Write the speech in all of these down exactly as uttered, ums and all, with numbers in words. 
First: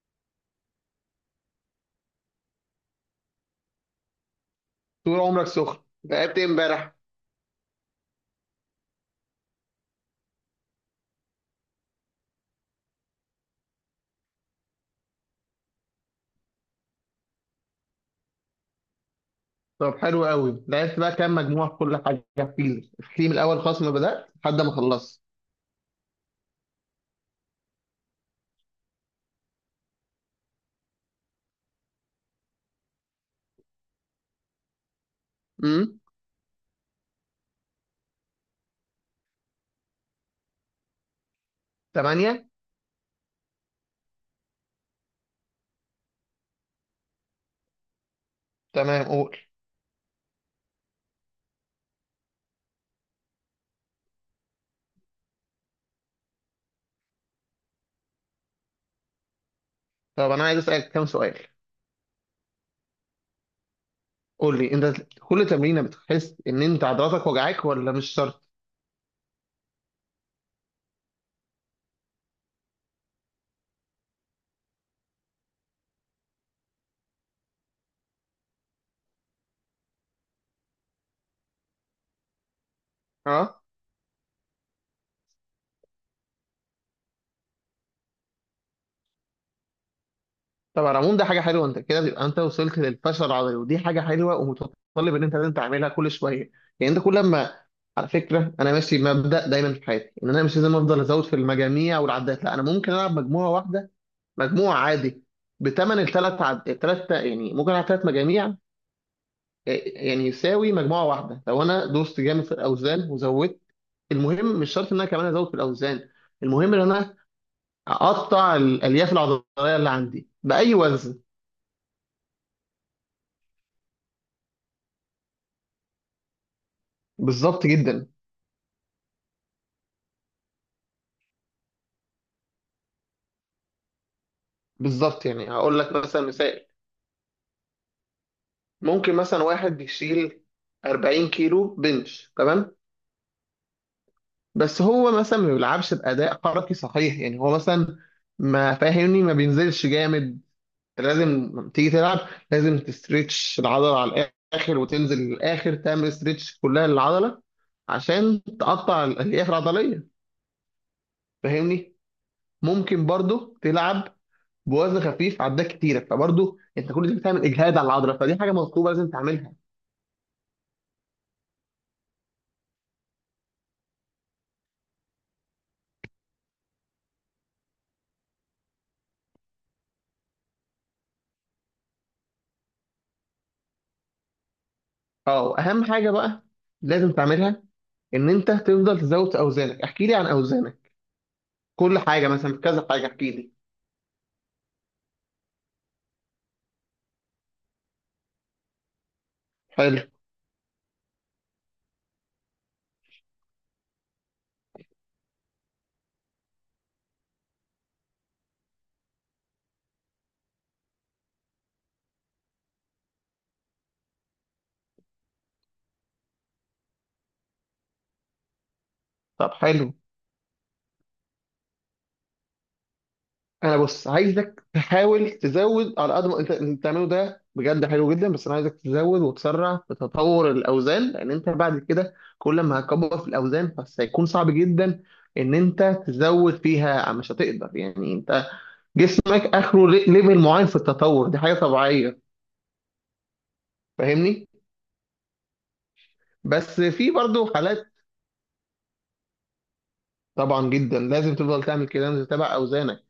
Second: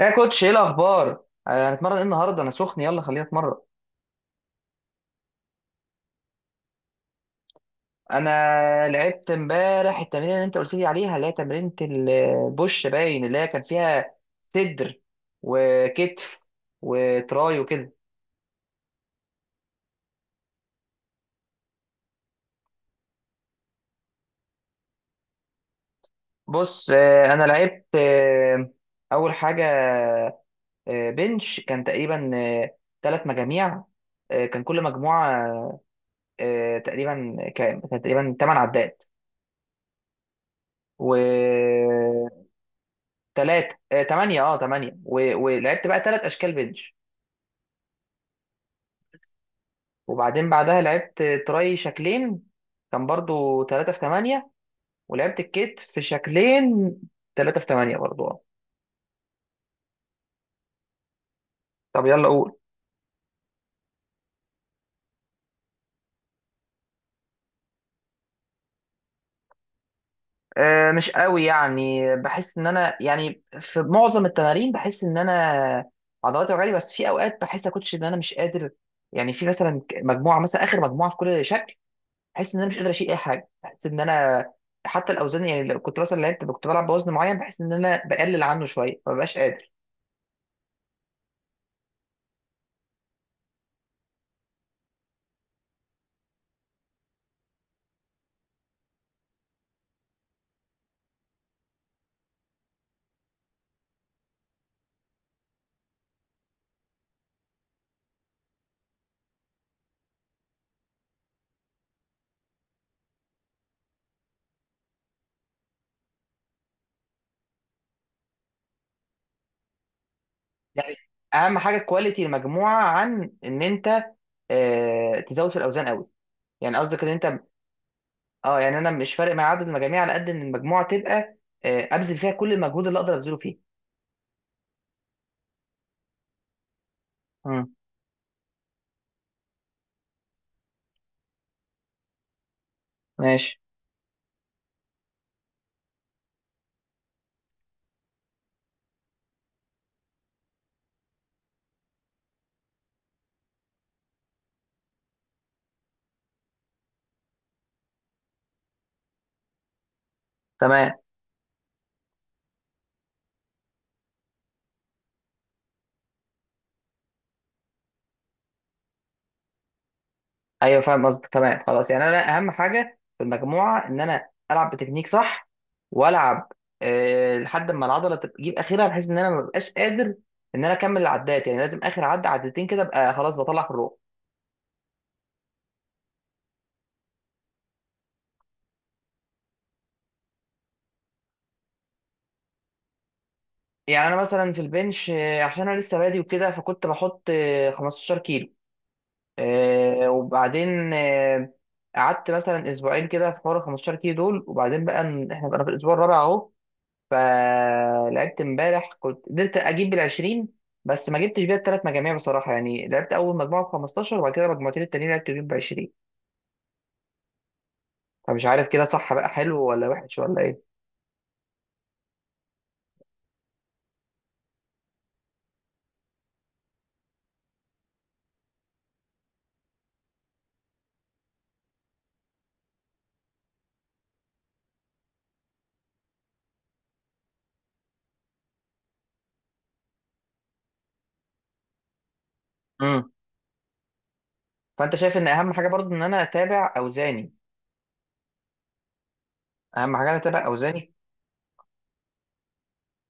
يا كوتش، ايه الاخبار؟ آه، هنتمرن ايه النهارده؟ انا سخن، يلا خلينا نتمرن. طول عمرك سخن. لعبت ايه امبارح؟ انا لعبت امبارح التمرين اللي انت قلت لي عليها، اللي هي تمرينة البوش باين، اللي هي كان فيها صدر وكتف وتراي وكده. طب حلو قوي. لعبت بقى كام مجموعة في كل حاجة؟ احكيلي احكيلي من الأول خالص، ما بدأت لحد ما خلصت. بص، آه، انا لعبت، آه، اول حاجه آه، بنش كان تقريبا ثلاث مجاميع. آه، كان كل مجموعه، امم. آه، تقريبا كام؟ كان تقريبا تمانية عدات، و تمانية. تلاتة، آه، تمانية، اه تمانية و... ولعبت بقى تلات أشكال بنش. تمام، قول. وبعدين بعدها لعبت تراي شكلين، كان برضو تلاتة في تمانية. ولعبت الكيت في شكلين، تلاتة في تمانية برضو، اه طب أنا عايز أسألك كام سؤال. طب يلا قول. قول لي أنت، كل تمرينة بتحس إن أنت عضلاتك وجعاك ولا مش شرط؟ آه مش قوي، يعني بحس إن أنا، يعني في معظم التمارين بحس إن أنا عضلاتي وجعاني. بس في أوقات بحس يا كوتش إن أنا مش قادر، يعني في مثلا مجموعة، مثلا آخر مجموعة في كل شكل بحس ان انا مش قادر اشيل اي حاجه. اه. بحس ان انا حتى الاوزان، يعني لو كنت مثلا لعبت كنت بلعب بوزن معين، بحس ان انا بقلل عنه شويه، ما ببقاش قادر. طب على العموم ده حاجة حلوة، أنت كده بيبقى أنت وصلت للفشل العضلي، ودي حاجة حلوة ومتطلب إن أنت لازم تعملها كل شوية. يعني أنت كل ما، على فكرة أنا ماشي بمبدأ دايما في حياتي إن أنا مش لازم أفضل أزود في المجاميع والعدات، لا أنا ممكن ألعب مجموعة واحدة، مجموع عادي، بتمن الثلاث عد... الثلاث، يعني ممكن على ثلاث مجاميع آه، يعني يساوي مجموعة واحدة لو أنا دوست جامد في الأوزان وزودت. المهم مش شرط إن أنا كمان أزود في الأوزان، المهم إن أنا أقطع الألياف العضلية اللي عندي بأي يعني وزن. اهم حاجه كواليتي المجموعه، عن ان انت آه تزود في الاوزان قوي. يعني قصدك ان انت، بالظبط جدا. اه يعني انا مش فارق معايا عدد المجاميع، على قد ان المجموعه تبقى آه ابذل فيها كل المجهود اللي اقدر ابذله فيه. بالظبط، يعني هقول لك مثلا مثال: امم، ممكن مثلا واحد يشيل 40 كيلو بنش، تمام، ماشي، بس هو مثلا ما بيلعبش بأداء حركي صحيح. يعني هو مثلا، ما فاهمني، ما بينزلش جامد. لازم تيجي تلعب، لازم تستريتش العضله على الاخر وتنزل للاخر، تعمل استريتش كلها للعضله عشان تقطع الالياف العضليه، تمام. فاهمني. ممكن برضو تلعب بوزن خفيف عدات كتيره، فبرضو انت كل ده بتعمل اجهاد على العضله، فدي حاجه مطلوبه لازم تعملها. ايوه فاهم قصدك، تمام، خلاص. يعني انا اهم حاجه في المجموعه ان انا العب بتكنيك صح، والعب أه لحد ما العضله تبقى- تجيب اخرها، بحيث ان انا ما ببقاش قادر ان انا اكمل العدات، يعني لازم اخر عد عدتين كده ابقى خلاص بطلع في الروح. اه، واهم حاجه بقى لازم تعملها، ان انت تفضل تزود في اوزانك. احكي لي عن اوزانك، كل حاجه، مثلا كذا حاجه احكي لي. يعني انا مثلا في البنش، آه، عشان انا لسه بادي وكده، فكنت بحط آه، خمستاشر كيلو. حلو. أه وبعدين، آه، قعدت مثلا اسبوعين كده في حوار ال خمسة عشر كيلو دول، وبعدين بقى إن- احنا بقى في الاسبوع الرابع اهو. فلعبت امبارح كنت قدرت اجيب بالعشرين، بس ما جبتش بيها الثلاث مجاميع بصراحه. يعني لعبت اول مجموعه ب خمستاشر، وبعد كده مجموعتين التانيين لعبت بيهم ب عشرين. فمش عارف كده صح بقى، طب حلو ولا حلو، وحش ولا ايه؟ انا بص عايزك تحاول تزود على قد ما انت. اللي بتعمله ده بجد حلو جدا، بس انا عايزك تزود وتسرع في تطور الاوزان، لان انت بعد كده كل ما هتكبر في الاوزان بس هيكون صعب جدا ان انت تزود فيها، مش هتقدر. يعني انت جسمك اخره لي- ليفل معين في التطور، دي حاجه طبيعيه. امم. فاهمني. فانت شايف ان اهم حاجه برضو ان انا اتابع بس في اوزاني. برضه حالات. اهم حاجه انا اتابع طبعا اوزاني. جدا، لازم تفضل تعمل كده، لازم تتابع اوزانك.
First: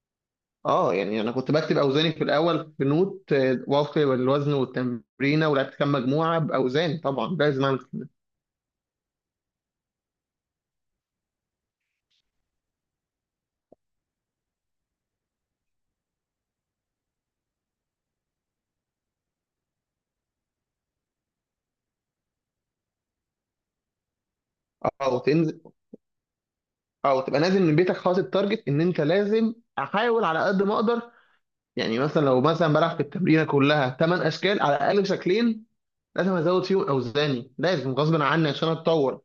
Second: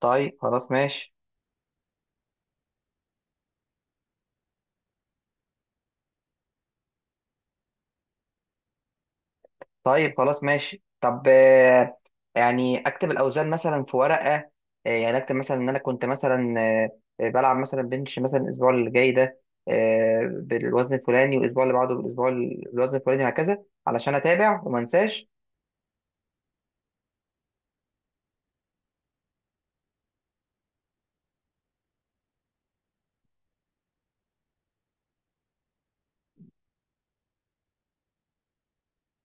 طيب خلاص، اه، ماشي. يعني انا كنت بكتب اوزاني في الاول في نوت، آه، وفق الوزن والتمرينه ولعبت كام مجموعه باوزاني. طبعا لازم اعمل. طيب خلاص ماشي. طب آه، يعني اكتب الاوزان مثلا في ورقه، آه، يعني اكتب مثلا ان انا كنت مثلا آه، بلعب مثلا بنش مثلا الاسبوع اللي جاي ده، آه، بالوزن الفلاني، والاسبوع اللي بعده بالاسبوع ال- بالوزن الفلاني، وهكذا علشان اتابع وما او انساش. تنزل، او تبقى نازل من بيتك حاطط تارجت، ان انت لازم احاول على قد ما اقدر. يعني مثلا لو مثلا بلعب في التمرينه كلها 8 اشكال، على الاقل شكلين لازم ازود فيهم اوزاني، لازم غصب عني عشان اتطور.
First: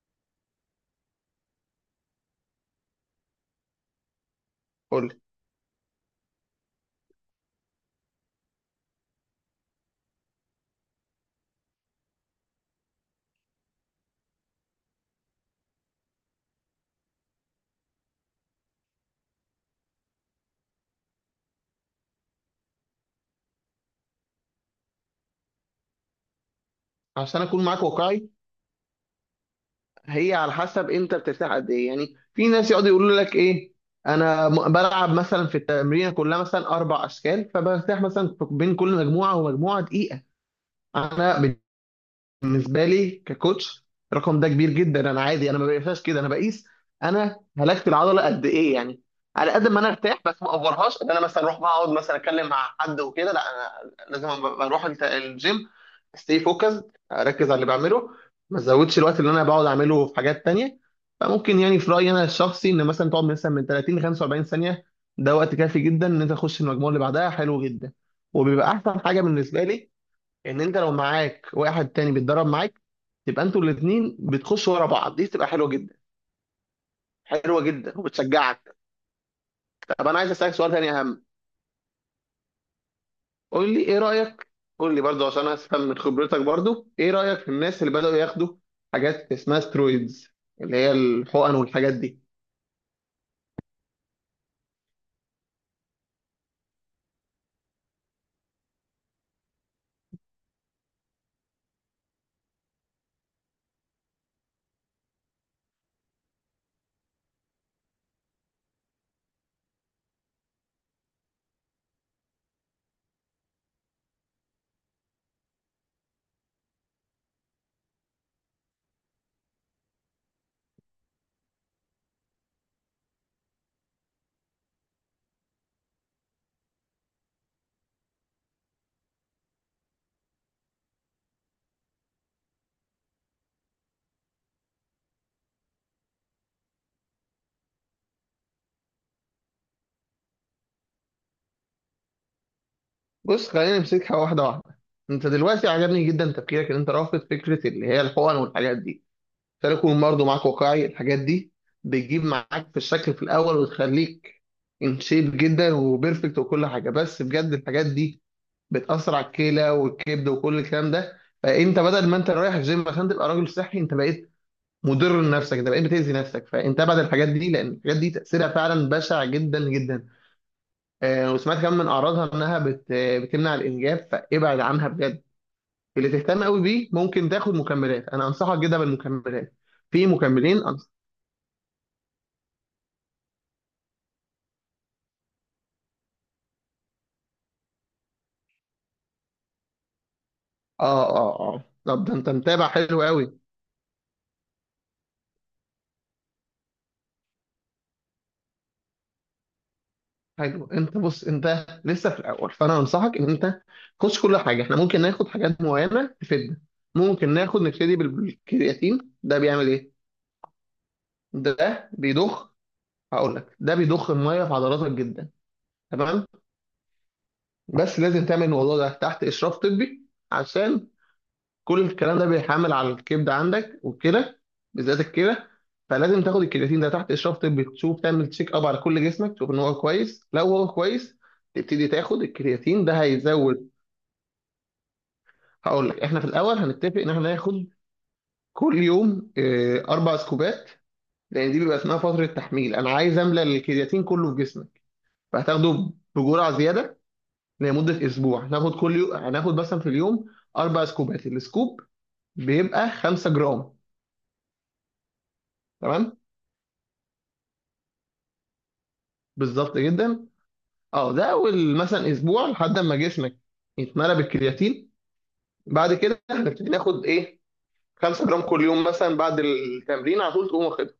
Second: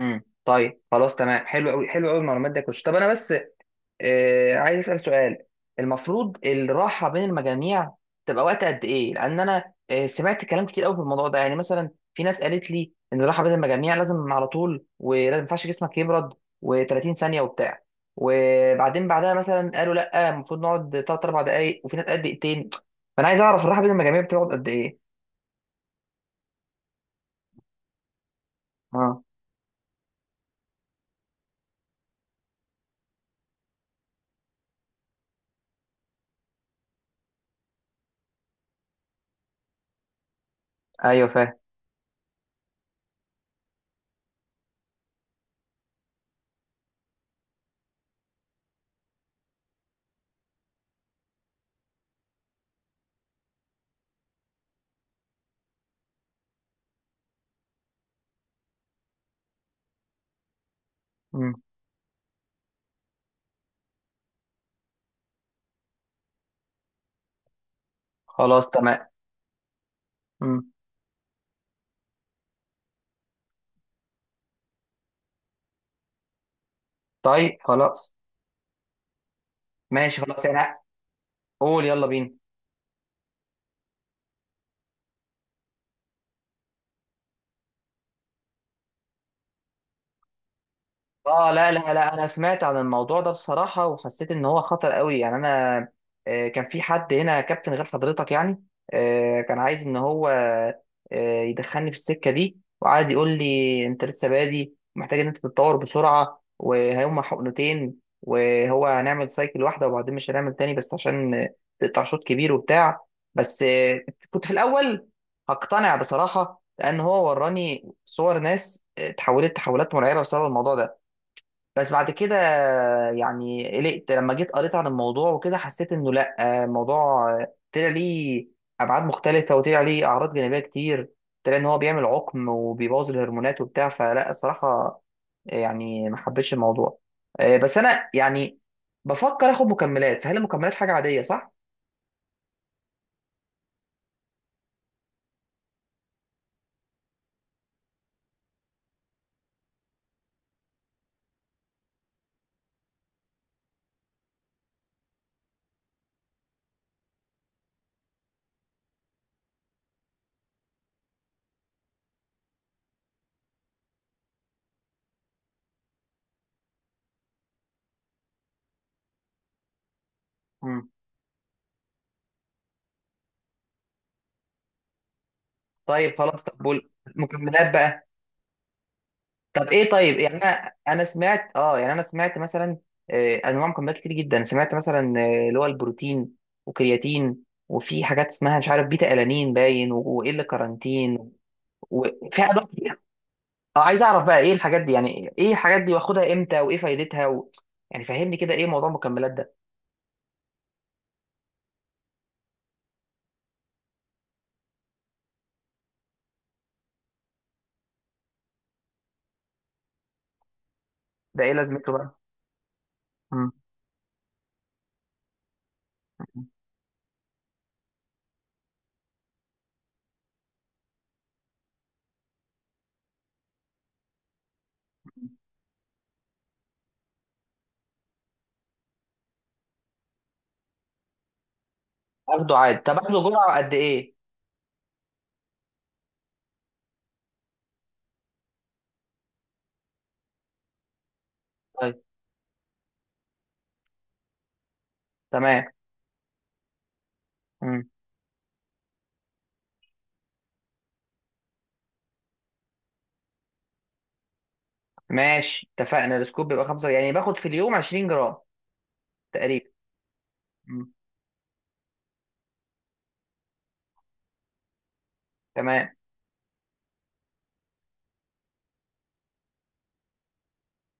امم، طيب خلاص تمام. حلو قوي، حلو قوي المعلومات دي كويس. طب انا بس آه، عايز اسال قول لي، سؤال. المفروض الراحه بين المجاميع تبقى وقت قد ايه؟ لان انا آه، سمعت كلام كتير قوي في الموضوع ده. يعني مثلا في ناس قالت لي ان الراحه بين المجاميع لازم على طول، ولازم ما ينفعش جسمك يبرد، و30 ثانيه وبتاع. وبعدين بعدها مثلا قالوا لا، المفروض نقعد ثلاث اربع دقائق، وفي ناس قد دقيقتين. فانا عايز اعرف الراحه بين المجاميع بتقعد قد ايه؟ عشان اكون معاك واقعي، اه، هي على حسب انت بترتاح قد ايه. يعني في ناس يقعدوا يقولوا لك ايه، انا م- بلعب مثلا في التمرين كلها مثلا اربع اشكال فبرتاح مثلا بين كل مجموعه ومجموعه دقيقه. ايوه انا فاهم. بالنسبه لي ككوتش، الرقم ده كبير جدا، انا عادي انا ما بقيسهاش كده، انا بقيس انا هلكت العضله قد ايه. يعني على قد ما انا ارتاح بس ما اوفرهاش، ان انا مثلا اروح بقى اقعد مثلا اتكلم مع حد وكده، لا انا لازم أما اروح الت- الجيم، استي فوكس، اركز على اللي بعمله، ما ازودش الوقت اللي انا بقعد اعمله في حاجات تانية. مم. فممكن يعني في رايي انا الشخصي ان مثلا تقعد مثلا من تلاتين ل خمسة واربعين ثانيه، ده وقت كافي جدا ان انت تخش المجموعه اللي بعدها، حلو جدا. خلاص وبيبقى احسن تمام. حاجه بالنسبه لي، ان مم. انت لو معاك واحد تاني بيتدرب معاك، تبقى انتوا الاثنين بتخشوا ورا بعض، دي تبقى حلوه جدا، طيب حلوه جدا خلاص، وبتشجعك. طب انا ماشي عايز خلاص اسالك سؤال يعني. تاني اهم. قول يلا بينا. قول لي ايه رايك، قول لي برضو عشان افهم من خبرتك، برضو ايه رايك في الناس اللي بداوا ياخدوا حاجات اسمها سترويدز، اللي هي اه الحقن لا لا والحاجات لا، دي. انا سمعت عن الموضوع ده بصراحه وحسيت ان هو خطر قوي. يعني انا آه، كان في حد هنا كابتن غير حضرتك، يعني آه، كان عايز ان هو آه، يدخلني في السكه دي، وقعد يقول لي انت لسه بادي، ومحتاج ان انت تتطور بسرعه، وهيوم حقنتين، وهو هنعمل سايكل واحده وبعدين مش هنعمل تاني، بس عشان آه، تقطع شوط كبير وبتاع. بس آه، كنت في الاول هقتنع بصراحه، لان هو وراني صور ناس آه، اتحولت تحولات مرعبه بسبب الموضوع ده. بس بعد كده يعني قلقت لما جيت قريت عن الموضوع وكده، حسيت انه لا، الموضوع طلع ليه ابعاد مختلفه، وطلع ليه اعراض جانبيه كتير. طلع ان هو بيعمل عقم، وبيبوظ الهرمونات وبتاع. فلا الصراحه يعني ما حبيتش الموضوع. آه، بس انا يعني بفكر اخد مكملات، فهل المكملات حاجه عاديه صح؟ بص، خلينا نمسكها واحده واحده. انت دلوقتي عجبني جدا تفكيرك، ان انت رافض فكره اللي هي الحقن والحاجات دي. ده يكون برضه معاك واقعي، الحاجات دي بتجيب معاك في الشكل في الاول وتخليك ان شيب جدا وبيرفكت وكل حاجه، بس بجد الحاجات دي بتاثر على الكلى والكبد وكل الكلام ده. فانت بدل ما انت رايح الجيم عشان تبقى راجل صحي، انت بقيت مضر لنفسك، انت بقيت بتاذي نفسك. فانت ابعد الحاجات دي، لان الحاجات دي تاثيرها فعلا بشع جدا جدا. مم. آه، وسمعت كمان من اعراضها انها بت... بتمنع الانجاب، فابعد عنها بجد. اللي طيب خلاص، تهتم قوي طب بيه ممكن تاخد المكملات بقى. مكملات، انا انصحك جدا بالمكملات. طب ايه؟ في طيب يعني مكملين. انا انا سمعت اه يعني انا سمعت مثلا آه، انواع مكملات كتير جدا. سمعت مثلا آه، اللي هو البروتين، وكرياتين، وفي حاجات اسمها مش عارف بيتا الانين باين، و- وايه اللي اه كارانتين، اه اه طب ده انت وفي انواع متابع كتير. حلو قوي. اه عايز اعرف بقى ايه الحاجات دي، يعني ايه الحاجات دي، واخدها امتى، وايه فايدتها و... يعني فهمني كده ايه موضوع المكملات ده. حلو، انت بص انت لسه في الاول، فانا انصحك ان انت خش كل حاجه. احنا ممكن ناخد حاجات معينه تفيدنا. ممكن ناخد نبتدي بال- بالكرياتين. ده بيعمل ايه؟ ده ايه ده لازمته بقى؟ بيضخ. هقول مم. لك، ده بيضخ الميه في عضلاتك جدا. تمام، بس لازم تعمل الموضوع ده تحت اشراف طبي عشان كل الكلام ده بيحمل على الكبد عندك والكلى، بالذات الكلى. فلازم تاخد الكرياتين ده تحت اشراف طبي، تشوف تعمل تشيك اب على كل جسمك تشوف ان هو كويس، لو هو كويس تبتدي تاخد اخده عادي، الكرياتين. طب ده اخده جرعه هيزود. قد ايه؟ هقول لك، احنا في الاول هنتفق ان احنا ناخد كل يوم آه، اربع سكوبات، لان دي بيبقى اسمها طيب، فتره تحميل، انا عايز املى الكرياتين كله في جسمك. تمام. فهتاخده بجرعه زياده مم. لمده اسبوع، هناخد كل يوم، هناخد مثلا في اليوم اربع سكوبات، السكوب بيبقى 5 جرام. ماشي اتفقنا. تمام. السكوب بيبقى خمسة، يعني باخد في اليوم 20 جرام تقريبا. بالظبط جدا. مم. اه، ده اول مثلا اسبوع لحد ما جسمك يتملى بالكرياتين. تمام، بعد كده هنبتدي ناخد ايه؟ 5 جرام كل يوم، مثلا بعد التمرين على طول تقوم واخدها.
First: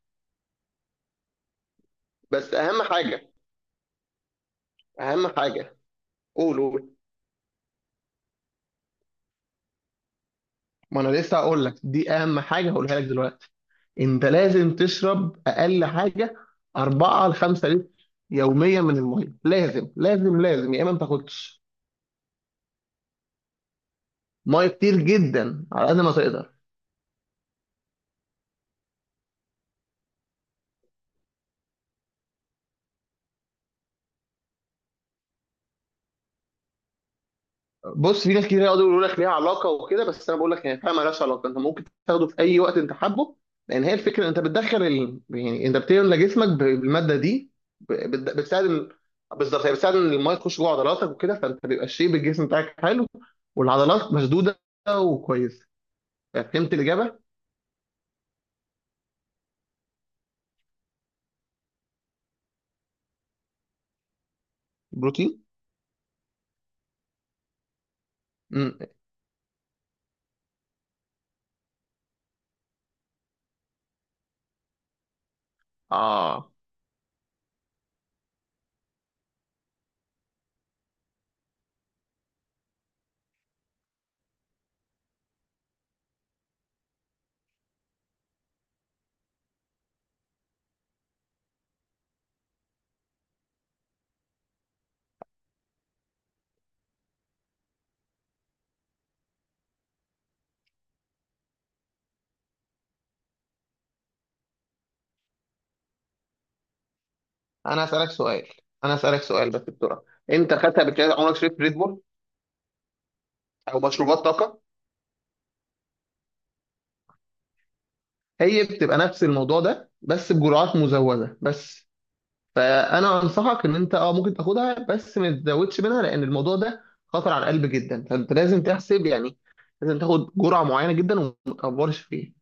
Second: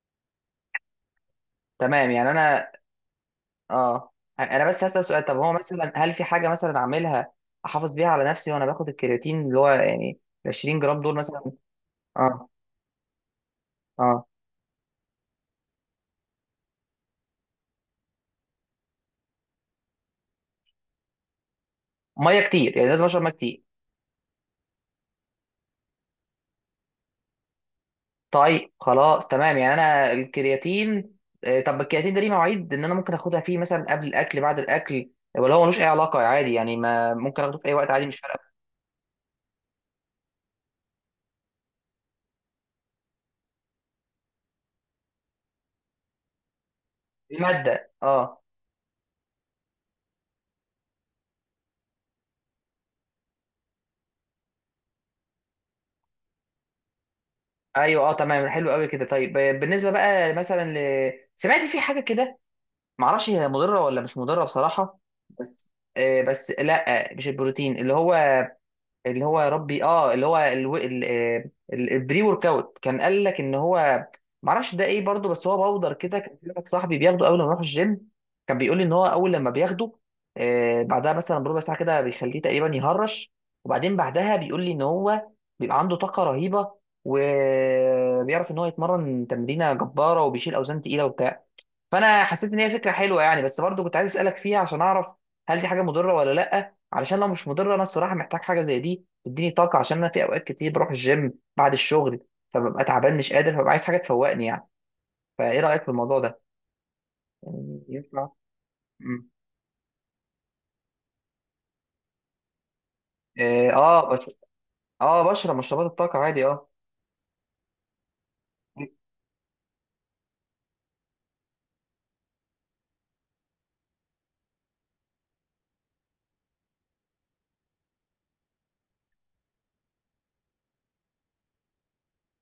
تمام. يعني بس انا اهم حاجه، اه انا بس هسأل سؤال. اهم طب هو حاجه، مثلا هل في حاجه قول مثلا قول. اعملها احافظ بيها على نفسي وانا باخد الكرياتين اللي هو يعني ال 20 جرام ما انا دول لسه مثلا؟ هقول لك، دي اهم اه، حاجه هقولها لك دلوقتي: انت اه. لازم تشرب اقل حاجه اربع ل 5 لتر يوميا من الميه، لازم لازم لازم، يا اما ما تاخدش. ميه كتير يعني، لازم اشرب ميه كتير. ميه كتير جدا، على قد ما تقدر. طيب خلاص، تمام. يعني انا الكرياتين، آه، طب الكرياتين ده ليه مواعيد ان انا ممكن اخدها فيه مثلا قبل الاكل بعد الاكل، ولا هو ملوش اي علاقه عادي؟ يعني ما ممكن اخده في اي وقت عادي مش بص، في ناس فارقه. كتير يقعدوا يقولوا لك ليها علاقه وكده، بس انا بقول لك هي فعلا مالهاش علاقه، انت ممكن تاخده في اي وقت انت حابه، لان هي الفكره، انت بتدخل ال... يعني انت بتملى جسمك ب- بالماده دي، الماده، ب- بت- اه. بتساعد ال... بالظبط، هي بتساعد ان الميه تخش جوه عضلاتك وكده، فانت بيبقى الشيب الجسم بتاعك حلو، والعضلات مشدوده وكويسه. فهمت الاجابه؟ ايوه اه تمام، حلو قوي كده. طيب آه، بالنسبه بقى مثلا ل... سمعت في حاجه كده، معرفش هي مضره ولا مش مضره بصراحه. بروتين. بس آه بس لا، مش البروتين اللي هو، امم. اللي هو، يا ربي، اه، اللي هو الو- ال- آه، ال- البري ورك اوت. كان قال لك ان هو، معرفش ده ايه برضه، بس هو باودر كده. كان في اه، واحد صاحبي بياخده اول ما يروح الجيم. كان بيقول لي ان هو اول لما بياخده آه بعدها مثلا بربع ساعه كده بيخليه تقريبا يهرش، وبعدين بعدها بيقول لي ان هو بيبقى عنده طاقه رهيبه، وبيعرف ان هو يتمرن تمرينه جباره، وبيشيل اوزان تقيله وبتاع. فانا حسيت ان هي فكره حلوه يعني، بس برضو كنت عايز اسالك فيها عشان اعرف، هل دي حاجه مضره ولا لا؟ علشان لو مش مضره انا الصراحه محتاج حاجه زي دي تديني طاقه، عشان انا في اوقات كتير بروح الجيم بعد الشغل، فببقى تعبان مش قادر، فببقى عايز حاجه تفوقني يعني. فايه رايك في الموضوع ده؟ يعني انا اسالك ينفع؟ سؤال، انا اسالك مم. سؤال بس بسرعه. انت خدت قبل كده، عمرك شربت ريد بول اه، او آه، مشروبات بش... طاقه؟ اه بشرب مشروبات الطاقه عادي، اه. هي بتبقى نفس الموضوع ده بس بجرعات مزودة بس. فأنا أنصحك إن أنت أه ممكن تاخدها بس ما تزودش منها، لأن الموضوع ده خطر على القلب جدا، فأنت لازم تحسب يعني، لازم تاخد جرعة معينة جدا وما تكبرش فيها.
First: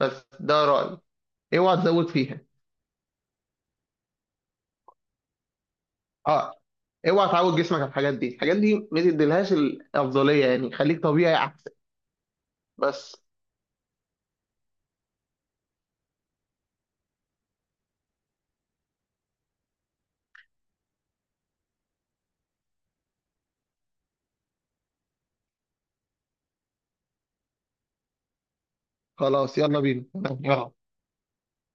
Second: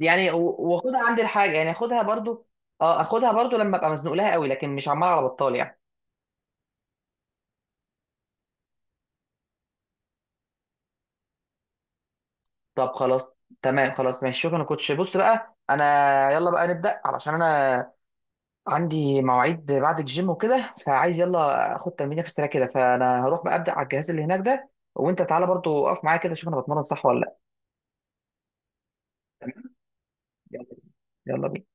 بس و- ده رأيي، واخدها عندي الحاجه يعني، اوعى اخدها تزود فيها. برضو. اه اخدها برضو لما ابقى مزنوق لها قوي، لكن مش عمال على بطال يعني. أه، اوعى تعود جسمك على الحاجات دي، الحاجات دي ما تديلهاش الأفضلية، يعني خليك طبيعي أحسن. طب بس. خلاص، تمام خلاص، ماشي. شكرا يا كوتش. بص بقى انا يلا بقى نبدا، علشان انا عندي مواعيد بعد الجيم وكده، فعايز يلا اخد تمرينه في السريع كده. فانا هروح بقى ابدا على الجهاز اللي هناك ده، وانت تعالى برضو اقف معايا كده، شوف انا بتمرن صح ولا لا. خلاص، تمام؟ يلا بينا. يلا. يلا. يلا بينا.